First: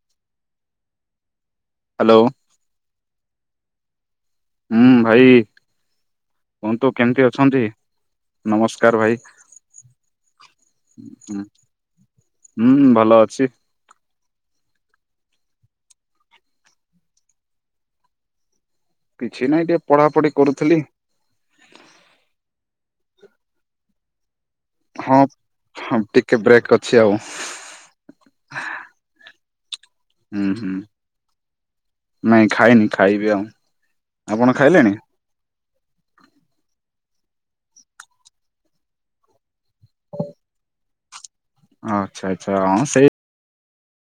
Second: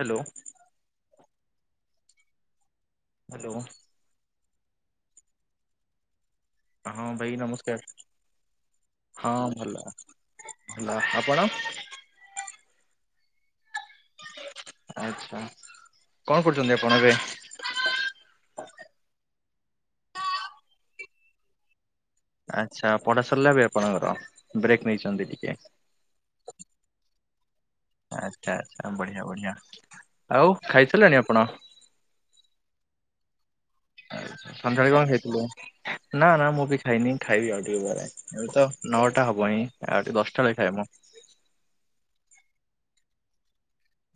Hello. Hello. Hello. ହୁଁ ଭାଇ। କୁହନ୍ତୁ ହଁ କେମିତି ଭାଇ ଅଛନ୍ତି? ନମସ୍କାର ନମସ୍କାର ଭାଇ ହଁ ଭଲ। ହୁଁ ଆପଣ। ହୁଁ ଭଲ ଅଛି। ଆଛା କଣ କରୁଛନ୍ତି ଆପଣ ଏବେ? କିଛି ନାଇଁ ଟିକେ ପଢାପଢି କରୁଥିଲି। ଆଛା ପଢା ସରିଲା ଏବେ ଆପଣଙ୍କର ବ୍ରେକ୍ ହଁ ନେଇଛନ୍ତି ଟିକେ। ହଁ ଟିକେ ବ୍ରେକ୍ ଅଛି ଆଉ। ଆଚ୍ଛା ଆଚ୍ଛା ବଢିଆ ବଢିଆ ହୁଁ ଆଉ ହୁଁ। ଖାଇ ସାରିଲେଣି ଆପଣ। ନାଇଁ ଖାଇନି ଖାଇବି ଆଉ। ଆପଣ ସନ୍ଧ୍ୟାଳେ ଖାଇଲେଣି କଣ ଖାଇଥିଲ ନା ନା ମୁଁ ବି ଖାଇନି ଖାଇବି ଆଉ ଟିକେ ପ ଏବେ ତ ନଅଟା ହବ ଣି ଆଉ ଦଶଟା ବେଳେ ଖାଇବ। ଆଚ୍ଛା ଆଚ୍ଛା ହଁ ସେଇ।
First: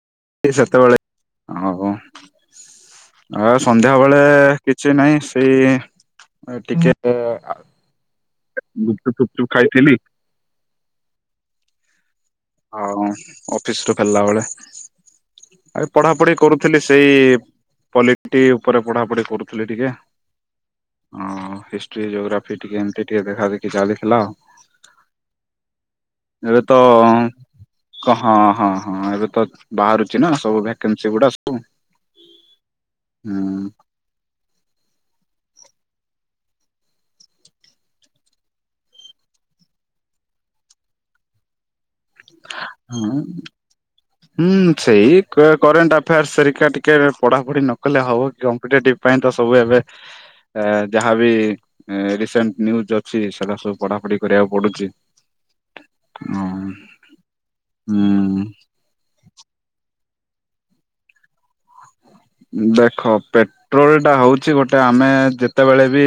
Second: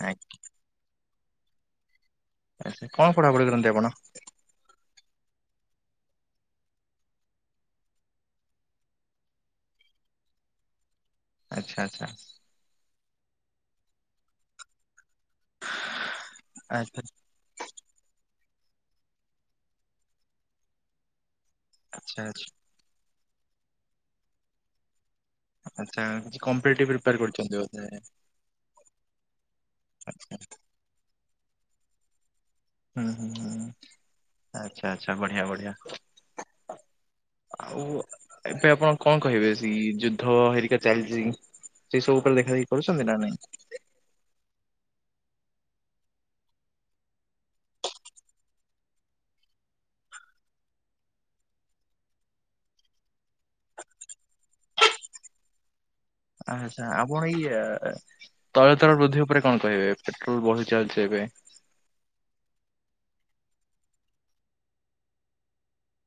ଆଜ୍ଞା। ସେତେବେଳେ ହଉ ଆଚ୍ଛା କଣ ପଢାପଢି ଆଉ କରନ୍ତି ଆପଣ? ସନ୍ଧ୍ୟାବେଳେ କିଛି ନାହିଁ ସେଇ ଟିକେ ଗୁପଚୁପ ଫୁପଚୁପ୍ ଖାଇଥିଲି। ଆଚ୍ଛା ଆଚ୍ଛା। ହଁ ଅଫିସ ରୁ ଫେରିଲା ବେଳେ ଆଉ ପଢାପଢି କରୁଥିଲି ଆଚ୍ଛା ସେଇ ପାଲିପ୍ଟ ଉପରେ ପଢ଼ାପଢ଼ି କରୁଥିଲି ଟିକେ ହ। ହିଷ୍ଟ୍ରି ଆଚ୍ଛା ଆଚ୍ଛା ଜୋଗ୍ରାଫି ଟିକେ ଏମିତି ଟିକେ ଦେଖା ଦେଖି ଚାଲିଥିଲା ଆଉ। ଆଛା କିଛି ଏବେ ତ କମ୍ପିଟେଟିଭ ପ୍ରିପାରେ କରୁଛନ୍ତି ବୋଧେ। ହଁ ହଁ ହଁ ଏବେ ତ ବାହାରୁଛି ନା ସବୁ ଭେକ୍ୟାନ୍ସୀ ଗୁଡା ସବୁ। ହୁଁ ହୁଁ ହୁଁ ଆଚ୍ଛା ଆଚ୍ଛା ବଢିଆ ବଢିଆ। ଆଉ ଏବେ ଆପଣ କଣ କହିବେ ସେ ଯୁଦ୍ଧ ହେରିକା ଚାଲିଚି? ସେଇ ସବୁ ଉପରେ ଦେଖା ଦେଖି କରୁଚନ୍ତି ନା ହଁ ନାଇଁ? ହୁଁ ସେଇ କରେଣ୍ଟ୍ ଆଫେୟାର୍ସ ସେରିକା ଟିକେ ପଢାପଢି ନ କଲେ ହବ କମ୍ପିଟେଟିଭ ପାଇଁ ତ ସବୁ ଏବେ ଯାହାବି ରିସେଣ୍ଟ୍ ନ୍ୟୁଜ୍ ଅ [unintelligible] ସବୁ ପଢାପଢି କରିବାକୁ ପଡୁଚି। ଆଛା ଆପଣ ଇଏ ହୁଁ ତୈଳ ଦର ବୃଦ୍ଧି ଉପରେ କଣ କହିବେ ପେଟ୍ରୋଲ ବଢି ଚାଲିଚି ଏବେ? ଦେଖ ପେଟ୍ରୋଲ ଟା ହଉଚି ଗୋଟେ ଆମେ ଯେତେବେଳେ ବି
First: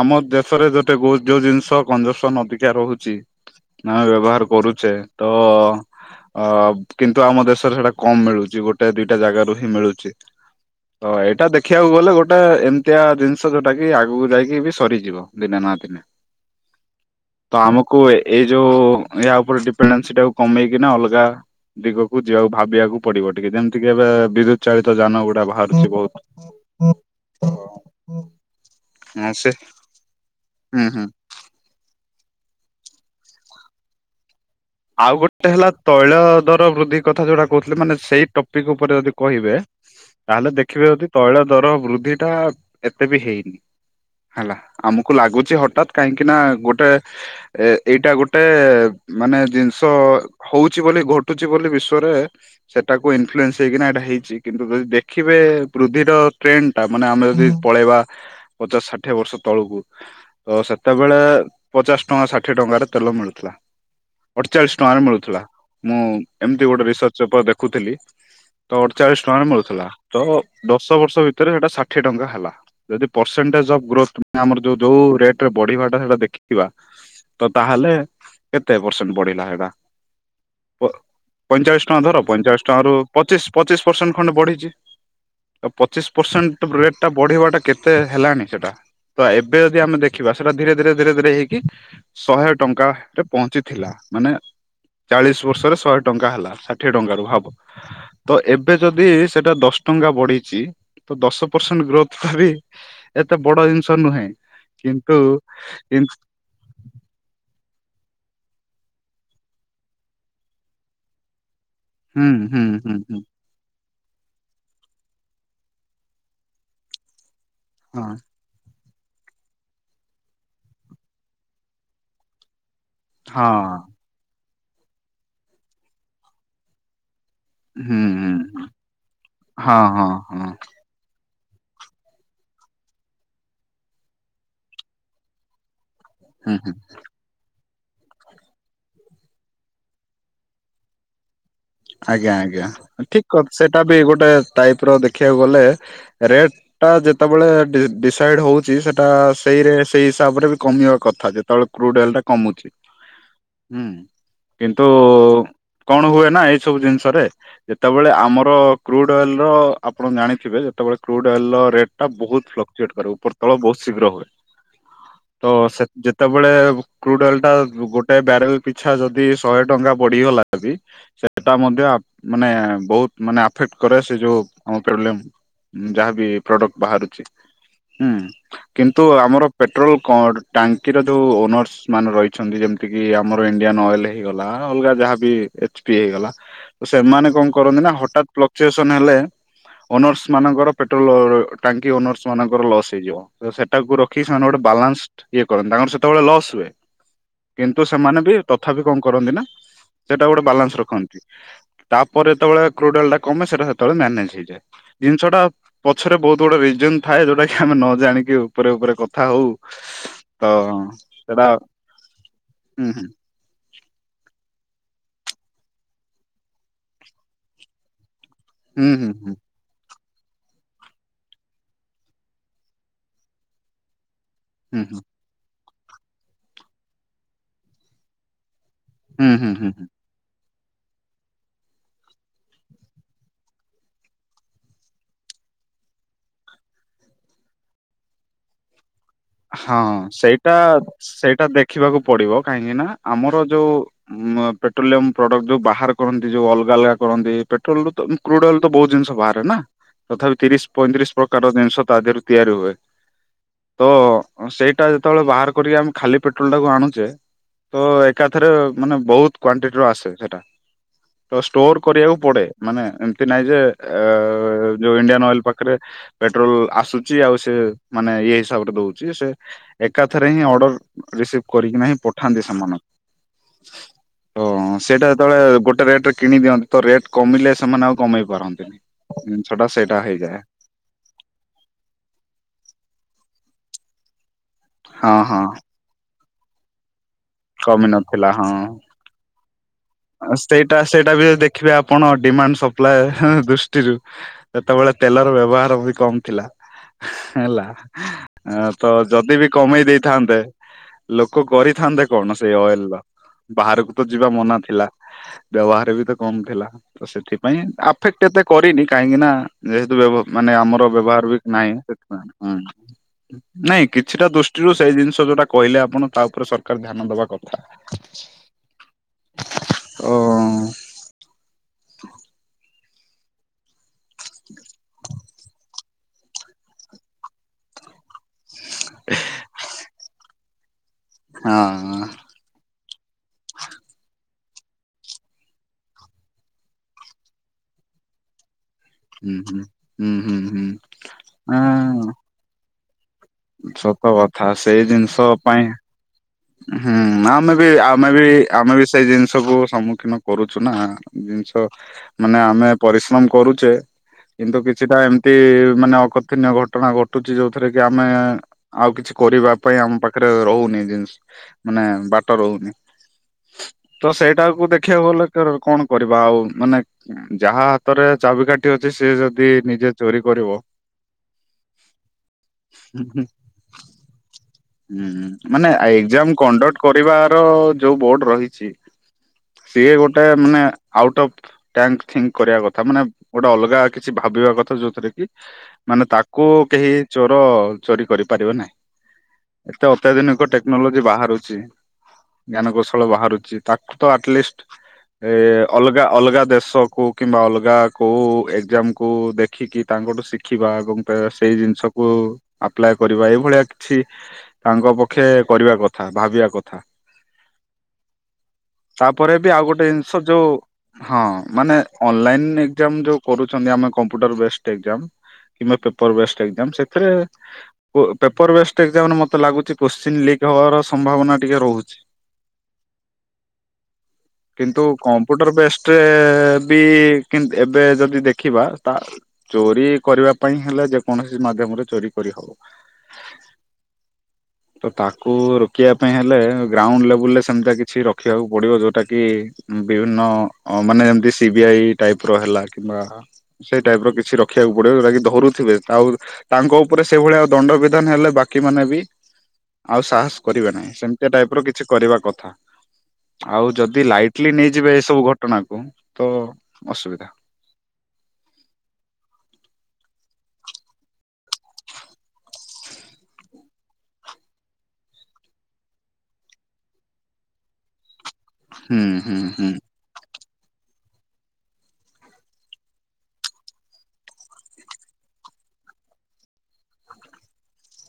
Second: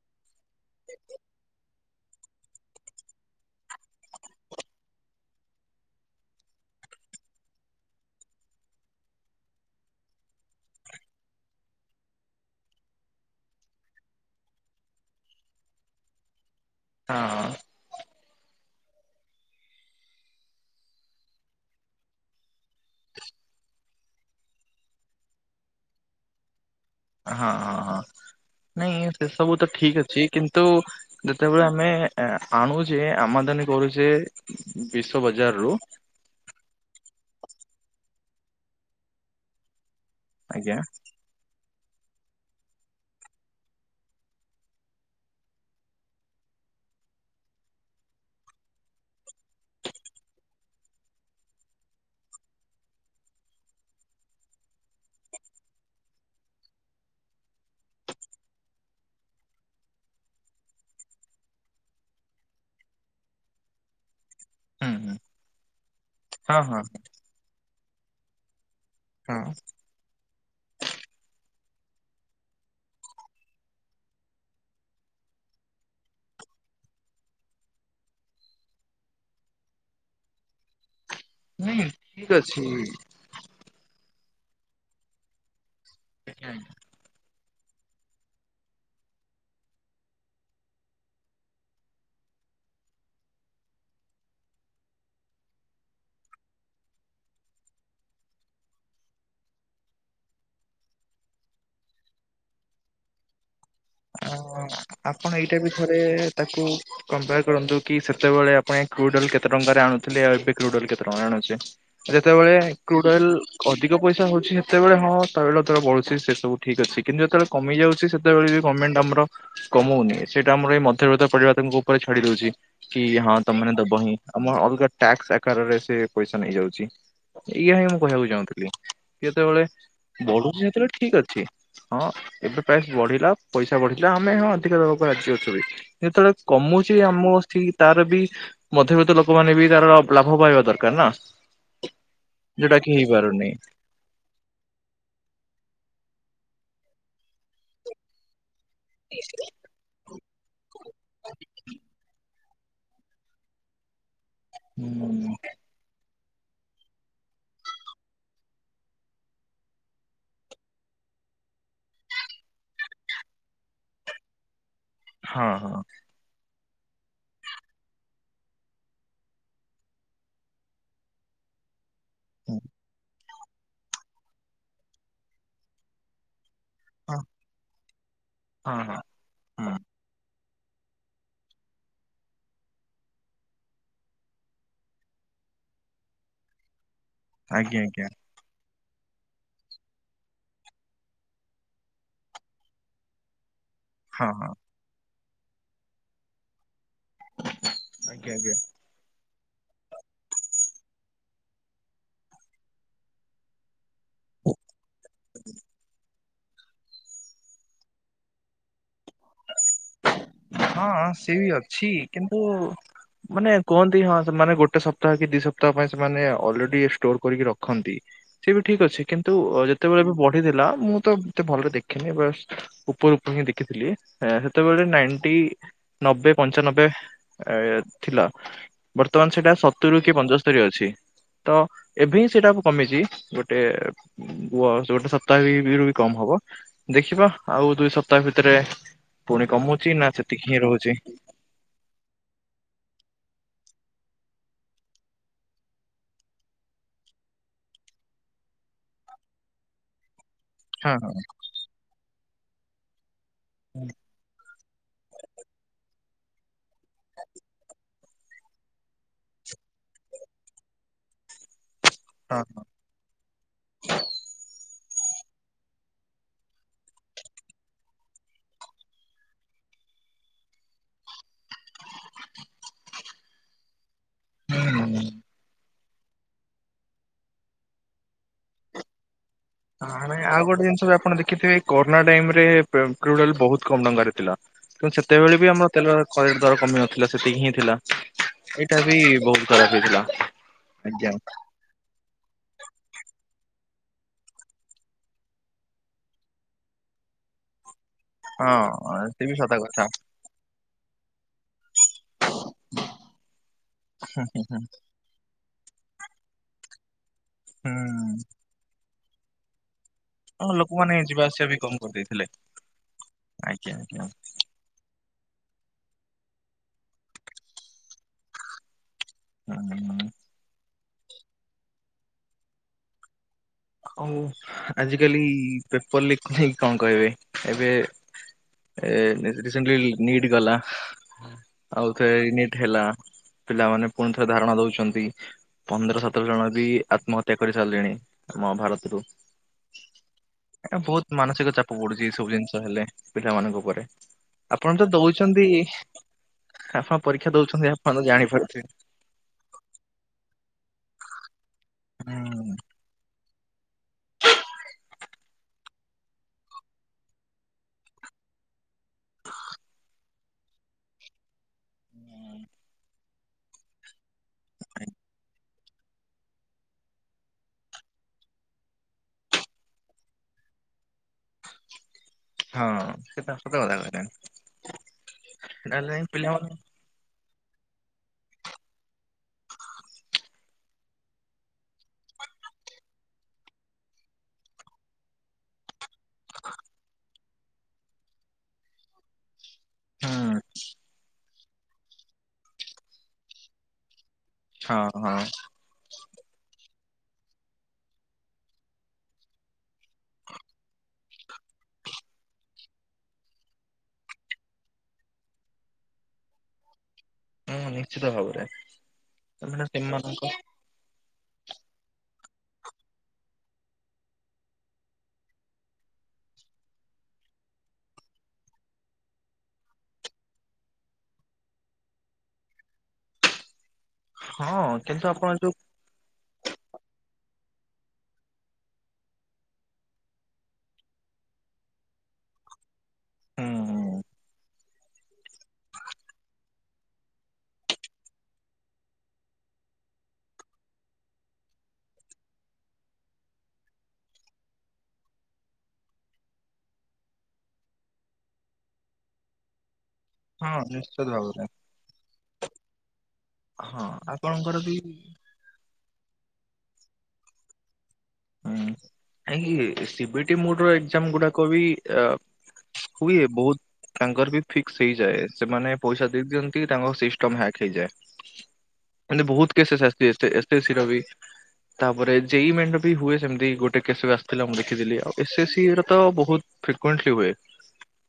ଆମ ଦେଶରେ ଗୋଟେ ବହୁତ୍ ଯୋଉ ଜିନିଷ କଂଜସନ୍ ଅଧିକା ରହୁଚି ନା ବ୍ୟବହାର କରୁଚେ ତ ଅ କିନ୍ତୁ ଆମ ଦେଶରେ ସେଟା କମ୍ ମିଳୁଚି ଗୋଟେ ଦିଟା ଜାଗାାରୁ ହିଁ ମିଳୁଚି ହଁ ଏଇଟା ଦେଖିବାକୁ ଗଲେ ଗୋଟେ ଏମିତିଆ ଜିନିଷ ଯୋଉଟା କି ଆଗକୁ ଯାଇକି ବି ସରିଯିବ। ଦିନେ ନା ଦିନେ ହଁ। ତ ଆମକୁ ଏଇ ଯୋଉ ୟା ଉପରେ ଡିପେଣ୍ଡ୍ନାସି ଟାକୁ କମେଇକି ନା ଅଲଗା ଦିଗକୁ ଯିବାକୁ ଭାବିବାକୁ ପଡିବ ଟିକେ ଯେମିତିକି ଏବେ ବିଦ୍ୟୁତ୍ ଚାଳିତ ଯାନ ଗୁଡା ବାହାରୁଚି ବହୁତ୍। ହଁଁ ନାଇଁ ସେ ସବୁ ତ ଠିକ୍ ଅଛି କିନ୍ତୁ ହୁଁ ହୁଁ। ଯେତେବେଳେ ଆମେ ଏ ଆଣୁଚେ ଆମଦାନୀ କରୁଚେ ଆଉ ଗୋଟେ ହେଲା ତୈଳ ଦର ବୃଦ୍ଧି କଥା ଯୋଉଟା କହୁଥିଲେ ମାନେ ସେଇ ଟପିକ୍ ଉପରେ ଯଦି କହିବେ ତାହେଲେ ଆଜ୍ଞା ଦେଖିବେ ଯଦି ତୈଳ ଦର ବୃଦ୍ଧି ଟା ଏତେ ବି ହେଇନି। ହେଲା ଆମକୁ ଲାଗୁଚି ହଟାତ୍ କାହିଁକି ନା ଗୋଟେ ଏ ଏଇଟା ଗୋଟେ ମାନେ ଜିନିଷ ହଉଚି ବୋଲି ଘଟୁଚି ବୋଲି ବିଶ୍ଵରେ ସେଟାକୁ ଇନଫ୍ଲୁଏନ୍ସ ହେଇକିନା ଏଇଟା ହେଇଚି କିନ୍ତୁ ଯଦି ଦେଖିବେ ବୃଦ୍ଧିର ଟ୍ରେଣ୍ଡ୍ ତା ମାନେ ଆମେ ଯଦି ପଳେଇବା ପଚାଶ ଷାଠିଏ ବର୍ଷ ତଳକୁ ତ ସେତେବେଳେ ପଚାଶ ଟଙ୍କା ଷାଠିଏ ଟଙ୍କାରେ ତେଲ ମିଳୁଥିଲା। ଅଠ ଚାଳିଶି ହୁଁ ଟଙ୍କାରେ ହୁଁ ମିଳୁଥିଲା ମୁଁ ହଁ ଏମିତି ହଁ ଗୋଟେ ରିସର୍ଚ୍ଚ ପେପର୍ ଦେଖୁଥିଲି ତ ଅଠ୍ ଚାଳିଶ୍ ଟଙ୍କାରେ ହଁ ମିଳୁଥିଲା ତ ଦଶ ବର୍ଷ ଭିତରେ ସେଇଟା ଷାଠିଏ ଟଙ୍କା ହେଲା। ଯଦି ପରସେଣ୍ଟେଜ ଅଫ୍ ଗ୍ରୋଥ୍ ଆମର ଯ ଯୋଉ ରେଟ୍ ରେ ବଢିବାଟା ସେଟା ଦେଖିଥିବା ତ ତାହେଲେ କେତେ ପରସେଣ୍ଟ୍ ବଢିଲା ହେଟା କ ନାଇଁ ପଇଁଚାଳିଶ୍ ଟଙ୍କା ଧର ଠିକ ଅଛି ପଇଁଚାଳିଶ୍ ଟଙ୍କା ରୁ ପଚିଶ୍ ପଚିଶ୍ ପରସେଣ୍ଟ୍ ଖଣ୍ଡେ ବଢିଚି ଆଉ ପଚିଶ୍ ଆଜ୍ଞା ପରସେଣ୍ଟ୍ ରେଟ୍ ଟା ବଢିବାଟା କେ ତେ ହେଲାଣି ସେଟା ତ ଏବେ ଯଦି ଆମେ ଦେଖିବା ସେଟା ଧୀରେ ଧୀରେ ଧୀରେ ଧୀରେ ହେଇକି ଶହେ ଟଙ୍କା ରେ ପହଞ୍ଚିଥିଲା। ମାନେ ଚାଳିଶ୍ ବର୍ଷରେ ଶହେ ଟଙ୍କା ହେଲା ଷାଠିଏ ଟଙ୍କା ରୁ ଭାବ ତ ଏବେ ଯଦି ସେଟା ଦଶ ଟଙ୍କା ବଢିଚି ତ ଦଶ ପରସେଣ୍ଟ୍ ଗ୍ରୋଥ୍ ଭାବି ଏତେ ବଡ ଜିନିଷ ନୁହେଁ ଅଁ, କିନ୍ତୁ, ଆପଣ ଏଇଟା ବି ଥରେ କିନ୍ତୁ ତାକୁ କମ୍ପେୟାର କରନ୍ତୁ କି ସେତେବେଳେ ଆପଣ କୁଣ୍ଟାଲ୍ କେତେ ଟଙ୍କାରେ ଆଣୁଥିଲେ ଆଉ ଏବେ କ୍ରୁଡାଲ କେତେ ଟଙ୍କା ଆଣୁଚି ହୁଁ ଯେତେବେଳେ ହୁଁ ହୁଁ ହୁଁ କ୍ରୁଡଲ୍ ଅଧିକ ପଇସା ହଉଚି ସେତେବେଳେ ହଁ ତୈଳ ଦର ବଢୁଚି ସେ ସବୁ ଠିକ୍ ଅଛି କିନ୍ତୁ ଯେତେବେଳେ କମି ଯାଉଚି ହଁ ସେତେବେଳେ ବି ଗମେଣ୍ଟ୍ ଆମର କମଉନି ସେଇଟା ଆମର ଏଇ ମଧ୍ୟବିତ୍ତ ପରିବାରେ ଉପରେ ଛାଡି ଦଉଚି। କି ହଁ ତମ୍ ମାନେ ଦବ ହିଁ ଆମ ଅଲଗା ଟାକ୍ସ୍ ଆକାରରେ ସେ ପଇସା ନେଇଯାଉଚି। ଇୟା ହିଁ ମୁଁ ହୁଁ କହିବାକୁ ହୁଁ ହୁଁ। ଚାହୁଁଥିଲି ଯେତେବେଳେ ହଁ ହଁ ହଁ ବଢୁଚି ସେତେବେଳେ ଠିକ୍ ଅଛି। ହଁ ଏବେ ପ୍ରାଇସ୍ ବଢିଲା ପଇସା ବଢିଲା ଆମେ ହଁ ଅଧିକା ଦେବାକୁ ରାଜି ଅଛୁ ବି। ଯେତେବେଳେ ହୁଁ ହୁଁ କମୁଚି ଆମ ବସିକି ତାର ବି ମଧ୍ୟବିତ୍ତ ଲୋକମାନେ ବି ତାର ଲାଭ ପାଇବା ଦରକାର୍ ନା। ଆଜ୍ଞା ଆଜ୍ଞା। ଯୋଉଟା କି ଠିକ କ ହେଇପାରୁନି ସେଇଟା ବି ଗୋଟେ ଟାଇପ ର ଦେଖିବାକୁ ଗଲେ ରେଟ ଟା ଯେତେବେଳେ ଡିସାଇଡ ହଉଛି ସେ ଟା ସେଇ ରେ ସେଇ ହିସାବରେ ବି କମିବା କଥା ଯେତେବେଳେ କ୍ରୁଡ ଲ ଟା କମୁଛି ହୁଁ। କିନ୍ତୁ ହୁଁ କଣ ହୁଏ ନା ଏଇ ସବୁ ଜିନିଷରେ ଯେତେବେଳେ ଆମର କ୍ରୁଡ ଅଏଲ ର ଆପଣ ଜାଣିଥିବେ ଯେତେବେଳେ କ୍ରୁଡ୍ ଅଏଲ ର ରେଟ ବହୁତ ଫ୍ଲକ୍ଚୁଟ କରେ ଉପର ତଳ ବହୁତ ଶୀଘ୍ର ହୁଏ ହଁ ହଁ ତ କେତେବେଳେ କ୍ରୁଡ୍ ଅଏଲଟା, ଗୋଟେ ବ୍ୟାରେଲ ପିଛା ଯଦି ଶହେ ଟଙ୍କା ବଡିଗଲା ବି ସେଇଟା ମଧ୍ୟ ଆପ ମାନେ ବହୁତ ମାନେ ଆଫେକ୍ଟ କରେ, ସେ ଯୋଉ ଆମ ପ୍ରୋବ୍ଲେମ୍ ଯାହାବି ପ୍ରଡ଼କ୍ଟ ହଁ ବାହାରୁଛି, ହୁଁ। ହଁ ହଁ। କିନ୍ତୁ ଆମର ହଁ ପେଟ୍ରୋଲ କର୍ଡ, ଟାଙ୍କିର ଯୋଉ ଓନର୍ସମାନେ ରହିଛନ୍ତି ଯେମିତିକି, ଆମର ଇଣ୍ଡିଆନ୍ ଅଏଲ୍ ହେଇଗଲା, ଅଲଗା ଯାହାବି ଏଚ୍ ପି ହେଇଗଲା। ତ ସେମାନେ କଣ ଆଜ୍ଞା କରନ୍ତି ନା ଆଜ୍ଞା ହଠାତ୍ ପ୍ଲ କ୍ଚୁଏସନ୍ ହେଲେ, ଓନର୍ସମାନଙ୍କର ପେଟ୍ରୋଲ ଓ ଟାଙ୍କି ଓନର୍ସମାନଙ୍କର ଲସ୍ ହେଇଯିବ। ତ ସେଟାକୁ ରଖିକି ହଁ ସେମାନେ ହଁ ଗୋଟେ ବାଲାନ୍ସଡ ଇଏ କରନ୍ତି, ତାଙ୍କର ସେତେବେଳେ ଲସ୍ ହୁଏ। କିନ୍ତୁ ସେମାନେ ବି ଆଜ୍ଞା ଆଜ୍ଞା ତଥାପି କଣ କରନ୍ତି ନା, ସେଟା ଗୋଟେ ବାଲାନ୍ସ ରଖନ୍ ତାପରେ ଯେତେବେଳେ କ୍ରୁଡାଲଟା କମେ, ସେଟା ସେ ସେତେବେଳେ ମ୍ୟାନେଜ ହେଇଯାଏ। ଜିନିଷଟା ପଛରେ ବହୁତ ଏତେ ବଡ଼ ରିଜ୍ୟୁମ୍ ଥାଏ, ଯୋଉଟାକି ଆମେ ନ ଜାଣିକି ବି ଉପରେ ଉପରେ କଥା ହଉ, ତ ହଁ ସେ ସେଟା ବି ଅଛି କିନ୍ତୁ ହୁଁ ହୁଁ। ମାନେ କୁହନ୍ତି, ହଁ ସେମାନେ ଗୋଟେ ସପ୍ତାହ କି ଦି ସପ୍ତାହ ପାଇଁ ସେମାନେ ଅଲରେଡି ଷ୍ଟୋର କରିକି ରଖନ୍ତି। ସିଏ ବି ଠିକ୍ ହୁଁ ଅଛି, ହୁଁ କିନ୍ତୁ ହୁଁ ଯେତେବେଳେ ଏବେ ବଢିଥିଲା, ମୁଁ ତ ଏତେ ଆଉ ଭଲରେ ଦେଖିନି, ବାଷ୍ଟ ଉପର ଉପର ହିଁ ଦେଖିଥିଲି ହୁଁ। ହୁଁ ସେତେବେଳେ ହୁଁ ନାଇଣ୍ଟି, ନବେ ପଞ୍ଚାନବେ ଏ ଥିଲା। ହୁଁ ବର୍ତ୍ତମାନ ହୁଁ ସେଟା ହୁଁ ହୁଁ ସତୁରୁ କି ପଞ୍ଚସ୍ତରୀ ଅଛି। ତ ଏବେ ହିଁ ସେଇଟାକୁ କମିଛି, ଗୋଟେ ପୁଅ ଗୋଟେ ସପ୍ତାହରେ [unintelligible] ବି କମ ହବ, ଦେଖିବା ଆଉ ଦୁଇ ସପ୍ତାହ ଭିତ ତେରେ, ସେଥିରେ ପୁଣି କମୁଛି ନା, ସେତିକି ହିଁ ରହୁଛି? ସେଟା ଦେଖିବାକୁ ପଡିବ, କାହିଁକିନା ଆମର ଯୋଉ ଉମ୍ ପେଟ୍ରୋଲିୟମ ପ୍ରଡକ୍ଟ ଯୋଉ ବାହାର କରନ୍ତି ଯୋଉ ଅଲଗା ଅଲଗା କରନ୍ତି, ପେଟ୍ରୋଲରୁ ତ କ୍ରୁଡଲ ତ ବହୁତ ଜିନିଷ ବାହାରେ ନା, ତଥାପି ତିରିଶ ହଁ ପଇଁତିରିଶ ହଁ ପ୍ରକାରର ଜିନିଷ ତା ଦେହରୁ ତିଆରି ହୁଏ। ତ ସେଇଟା ଯେତେବେଳେ ବାହାର କରିକି ଆମେ ଖାଲି ପେଟ୍ରୋଲଟାକୁ ଆଣୁଚେ ତ ଏକାଥରେ ମାନେ ବହୁତ କ୍ଵାଣ୍ଟିଟିର ଆସେ ସେଇଟା। ତ ଷ୍ଟୋର କରିବାକୁ ପଡେ, ହଁ ମାନେ ଏମତି ନାଇଁ ଯେ, ଏ ଯୋଉ ଇଣ୍ଡିଆନ ଅଏଲ ପାଖରେ ପେଟ୍ରୋଲ ଆସୁଛି, ଆଉ ସେ ମାନେ ଇଏ ହିସାବରେ ଦଉଛି, ସେ ଏକାଥରେ ହିଁ ଅର୍ଡର ରିସିଭ କରିକିନା ହିଁ ପଠାନ୍ତି ସେମାନଙ୍କୁ। ଓ, ହଁ। ସେଇଟା ଯେତେବେଳେ ଗୋଟେ ରେଟରେ କିଣି ଦିଅନ୍ତି, ତ ରେଟ୍ କମିଲେ ସେମାନେ ଆଉ କମେଇ ପାରନ୍ତିନି। ଜିନିଷ ଟା ସେଇଟା ହଁ ଭାଇ ଆଉ ହେଇଯାଏ ଗୋଟେ ଜିନିଷ ବି ଆପଣ ଦେଖିଥିବେ, ଏଇ କରୋନା ଟାଇମରେ ପୁ-ପେଟ୍ରୋଲ ବହୁତ କମ [unintelligible] ଥିଲା। ତ ହଁ ସେତେବେଳେ ହଁ ବି ଆମର ତେଲ କରେଣ୍ଟ ଦର କମି ନଥିଲା, ସେତିକି ହିଁ ରେ ଥିଲା, କମି ନଥିଲା ଏଇଟା ବି ବହୁତ ଖରାପ ହେଇଥିଲା। ହଁ, ସେଇଟା ଆଜ୍ଞା। ସେଇଟା ବି ଯଦି ଦେଖିବେ ଆପଣ, ଡିମାଣ୍ଡ ସପ୍ଲାଏ ହିଁ, ହିଁ ଦୃଷ୍ଟିରୁ ସେତେବେଳେ ତେଲର ବ୍ୟବହାର ବି କମ ଥିଲା, ହେଲା। ଆ ତ ହଁ ସେ ଯଦି ବି ସଦା କଥା କମେଇ ଦେଇଥାନ୍ତେ ଲୋକ କରିଥାନ୍ତେ କଣ ସେଇ ଅଏଲର? ବାହାରକୁ ତ ଯିବା ମନା ଥିଲା। ବ୍ୟବହାର ବି ତ କମ ଥିଲା, ତ ସେଥିପାଇଁ ଆଫେକ୍ଟ ଏତେ କରିନି, କାହିଁକିନା ଯେହେତୁ ବ୍ୟବ ହଁ ମାନେ ଆମର ଲୋକମାନେ ଯିବା ବ୍ୟବହାର ବି ଆସିବା କମ ନାହିଁ, ସେଥିପାଇଁଁ କରିଦେଇଥିଲେ ହୁଁ। ଆଜ୍ଞା ନାଇଁ ଆଜ୍ଞା କିଛିଟା ଦୁଷ୍ ଦୃଷ୍ଟିରୁ ସେ ଜିନିଷ ଯୋଉଟା କହିଲେ ଆପଣ ତା ଉପରେ ସରକାର ଧ୍ୟାନ ଦବା କଥା। ଆଁ ଅଁ। ଆଉ ଆଜିକାଲି ପେପର୍ ଲିକ୍ ନେଇକି କଣ କହିବେ? ଏବେ ଏ ନି ରିସେଣ୍ଟଲି ନିଟ୍ ଗଲା। ଆଉ ହଁ ତ ଏଇ ନିଟ୍ ହେଲା, ପିଲାମାନେ ପୁଣିଥରେ ଧାରଣା ଦଉଛନ୍ତି ପନ୍ଦର ସତର ଜଣ ବି ଆତ୍ମହତ୍ୟା କରି ସାରିଲେଣି, ଆମ ଭାରତରୁୁ। ହୁଁ ହୁଁ ହୁଁ ହୁଁ ମାନସିକ ଚାପ ହୁଁ। [unintelligible] ଜିନିଷ ହେଲେ ପିଲାମାନଙ୍କୁ। ସତ କଥା ସେଇ ଜିନିଷ ପାଇଁ। ହୁଁ ଆପଣ ପରୀକ୍ଷା ଆମେ ବି ଦଉଛନ୍ତି ଆପଣ ତ ଆମେ ବି ଜାଣିପାରୁଥିବେ ଆମେ ବି ସ ସେଇ ଜିନିଷକୁୁ ସମ୍ମୁଖୀନ କରୁଛୁ ନା ଜିନିଷ ମାନେ ଆମେ ପରିଶ୍ରମ କରୁଛେ। କିନ୍ତୁ କିଛିଟା ଏମିତି ମାନେ ଅକଥିନୀୟ ଘଟଣା ଘଟୁଛି ଯୋଉଥିରେ କି ଆମେ ଆଉ କିଛି କରିବା ପାଇଁ ଆମ ପାଖରେ ରହୁନି ଜିନିଷ୍ ମାନେ ବାଟ ରହୁନି ତ ସେଇଟାକୁୁ ହୁଁ। ଦେଖିବାକୁ ଗଲେ କଣ କରିବା ଆଉ ମାନେ ଯାହା ହାତରେ ଚାବିକାଠି ଅଛି ସେ ଯଦି ନିଜେ ଚୋରି କରିବ। ହଁ ସେଟା ସତ କଥା ମାନେ ହୁଁ ମାନେ ଏକ୍ଜାମ୍ କଣ୍ଡକ୍ଟ୍ କରିବାର ଯୋଉ ବୋର୍ଡ ରହିଛି। ସିଏ ଗୋଟେ ମାନେ ଆଉଟ୍ ଅଫ୍ ଟାଇମ୍ ଥିଙ୍କ୍ କରିବା କଥା ମାନେ ଗୋଟେ ଅଲଗା କିଛି ଭାବିବା କଥା ଯୋଉଥିରେ କି ମାନେ ତାକୁ କେହି ଚୋର ଚୋରି କରିପାରିବେ ନାହିଁ। ଏତେ ହୁଁ ଅତ୍ୟାଧୁନିକ ଟେକ୍ନୋଲୋଜି ବାହାରୁଛି ଜ୍ଞାନ କୌଶଳ ବାହାରୁଛି ତାକୁ ତ ଆଟଲିଷ୍ଟ୍ ହଁ ହଁ ଏ ଅଲଗା ଅଲଗା କୋଉ ଦେଶକୁ କିମ୍ବା ଅଲଗା କେଉଁ ଏକ୍ଜାମ୍ କୁ ଦେଖିକି ତାଙ୍କଠୁ ଶିଖିବା ଏବଂ ସେଇ ଜିନିଷକୁ ଆପ୍ଲାଏ କରିବା ଏଇଭଳିଆ କିଛି। ତାଙ୍କ ପକ୍ଷେ କରିବା କଥା ଭାବିବା କଥା। ହୁଁ ନିଶ୍ଚିତ ଭାବରେ ତାପରେ ବି ଆଉ ମାନେ ଗୋଟେ ଜିନିଷ ସେମାନଙ୍କ ଯୋଉ ହଁ ମାନେ ଅନଲାଇନ୍ ଏକ୍ଜାମ୍ ଯୋଉ କରୁଛନ୍ତି ଆମେ କମ୍ପୁଟର ବେଷ୍ଟ୍ ଏ କିମ୍ବା ପେପର୍ ବେଷ୍ଟ ଏ ସେଥିରେ ପେପର୍ ବେସ ପ୍ରତ୍ୟେକ ଏକ୍ଜାମ୍ ମତେ ଲାଗୁଛି କୋଶ୍ଚିନି ଲିକ୍ ହବାର ସମ୍ଭାବନା ଟିକେ ରହୁଛି। ହଁ କିନ୍ତୁ ଆପଣ ଯୋଉ କମ୍ପ୍ୟୁଟର ବେଷ୍ଟ୍ ରେ ବି କି ଏବେ ଯଦି ଦେଖିବା ତା ଚୋରି କରିବା ପାଇଁ ହେଲେ ଯେକୌଣସି ମାଧ୍ୟମରେ ଚୋରି କରିହବ। ହୁଁ। ତ ତାଙ୍କୁ ରୋକିବା ପାଇଁ ହେଲେ ଗ୍ରାଉଣ୍ଡ୍ ଲେବୁଲ୍ ରେ ସେମିତି କିଛି ରଖିବାକୁ ପଡିବ ଯୋଉଟା କିି ବିଭିନ୍ନ ମାନେ ଏମିତି ସିବିଆଇ ଟାଇପ୍ ର ହେଲାନି। ସେଇ ଟାଇପ୍ ର କିଛି ରଖିବାକୁ ପଡିବ ଯଉଟାକି ଧରୁଥିବେ ଆଉ ତାଙ୍କ ଉପରେ ସେଇଭଳିଆ ଆଉ ଦଣ୍ଡବିଧାନ ହେଲେ ବାକି ମାନେ ବି ଆଉ ସାହସ ହଁ କରିବେ ନାହିଁ ନିଶ୍ଚିତ ସେମିତି ଭାବରେ ଟାଇପ୍ ର କିଛି କରିବା କଥା ଆଉ ହଁ ଯଦି ଲାଇଟ୍ ଲି ଆପଣଙ୍କର ବି ନେଇଯିବେ ଏଇ ସବୁ ଘଟଣାକୁ ତ ଅସୁବିଧା। ହୁଁ ଆ ସିବିଟି ମୋଡ଼ ର ଏକ୍ଜାମ ଗୁଡାକ ବି ହୁଏ ବହୁତ୍ ତାଙ୍କର ବି ଫିକ୍ସ୍ ହେଇଯାଏ ସେମାନେ ପଇସା ଦେଇ ଦିଅନ୍ତି ତାଙ୍କ ସିଷ୍ଟମ୍ ହ୍ୟାକ୍ ହେଇଯାଏ। ହୁଁ ମାନେ ହୁଁ ବହୁତ ହୁଁ କେସ୍ [unintelligible] ତାପରେ ଦେଇ ମେ ବି ହୁଏ ସେମିତି ଗୋଟେ କେସ ବି ଆସିଥିଲା ମୁଁ ଦେଖିଥିଲି ଆଉ ଏସ୍ ସି ର ତ ବହୁତ୍ ଫ୍ରି [unintelligible] ହୁଏ।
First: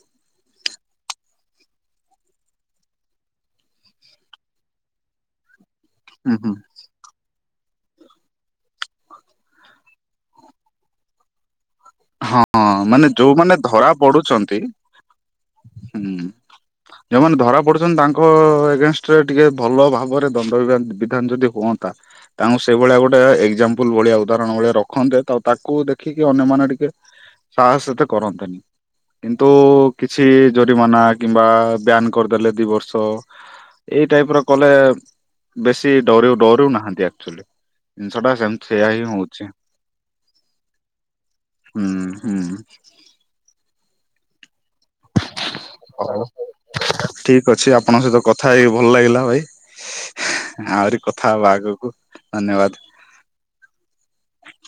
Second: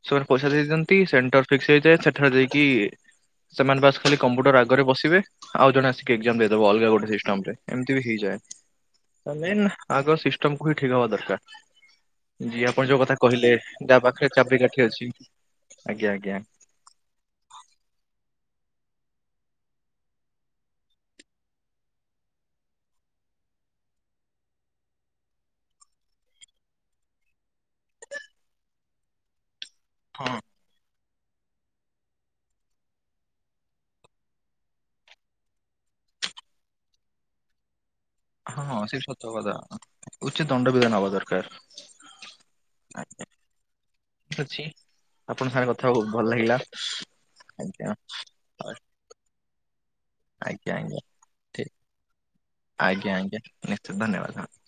ସେମାନେ ପଇସା ଦେଇ ଦିଅନ୍ତି ସେଣ୍ଟର୍ ଫିକ୍ସ୍ ହେଇଯାଏ ସେଠାରେ ଦେଇକି ସେମାନେ ବାସ ଖାଲି କମ୍ପ୍ୟୁଟର ଆଗରେ ବସିବେ ଆଉ ଜଣେ ଆସିବେ ହୁଁ ହୁଁ ଦେଇଦବ ଅଲଗା ଗୋଟେ ସିଷ୍ଟମରେ ଏମତି ବି ହେଇଯାଏ। ଆଗ ସିଷ୍ଟମକୁ ହିଁ ଠିକ୍ ହବା ଦରକାର। ହଁ ଜ ଆପଣ ଯୋଉ ମାନେ କଥା କହିଲେ ଯୋଉମାନେ ଧରା ଯ ପାଖରେ ଚାବି ପଡୁଛନ୍ତି କାଠି ଅଛି ଆଜ୍ଞା ହୁଁ ଆଜ୍ଞା। ଯୋଉମାନେ ଧରା ପଡୁଛନ୍ତି ତାଙ୍କ ଏଗେନଷ୍ଟରେ ଟିକେ ଭଲ ଭାବରେ ଦଣ୍ଡ ବିଧାନ ଯଦି ହୁଅନ୍ତା। ତାଙ୍କୁ ସେଇ ଭଳିଆ ଗୋଟେ ଏକ୍ଜାମ୍ପଲ ଭଳିଆ ଉଦାହରଣ ଭଳିଆ ରଖନ୍ତେ ତା ତାକୁ ଦେଖିକି ଅନ୍ୟମାନେ ଟିକେ ସାହସତ କରନ୍ତନି କିନ୍ତୁ କିଛି। ହଁ ଜରିମାନା କିମ୍ବା ବ୍ୟାନ କରିଦେଲେ ଦି ବର୍ଷ। ଏଇ ଟାଇପ ର କଲେ ବେଶୀ ଡ ଡରିଉ ନାହାନ୍ତି ଆକ ଚୁଆଲି। ଜିନିଷ ଟା ସେମିତି ହଁ ସେୟାଆ ସେ ହିଁ ସତ ହଉଛି। କଥା ଉଚିତ ଦଣ୍ଡ ବିଧାନ ହବା ଦରକାର। ହୁଁ ହୁଁ। ଆ ଠିକ ଅଛି, ଆପଣ ସାଙ୍ଗେ କଥା ହଉ ଭଲ ଲାଗିଲା ଠିକ ଅଛି, ଆଜ୍ଞା ଆପଣଙ୍କ ସହିତ କଥା ହେଇକି ଭଲ ଲାଗିଲା ଭାଇ। ଆଜ୍ଞା ଆହୁରି ଆଜ୍ଞା କଥା ହବା ଠିକ ଆଗକୁ ଧନ୍ୟବାଦ। ଆଜ୍ଞା ଆଜ୍ଞା, ନିଶ୍ଚିତ ଧନ୍ୟବାଦ ହଁ।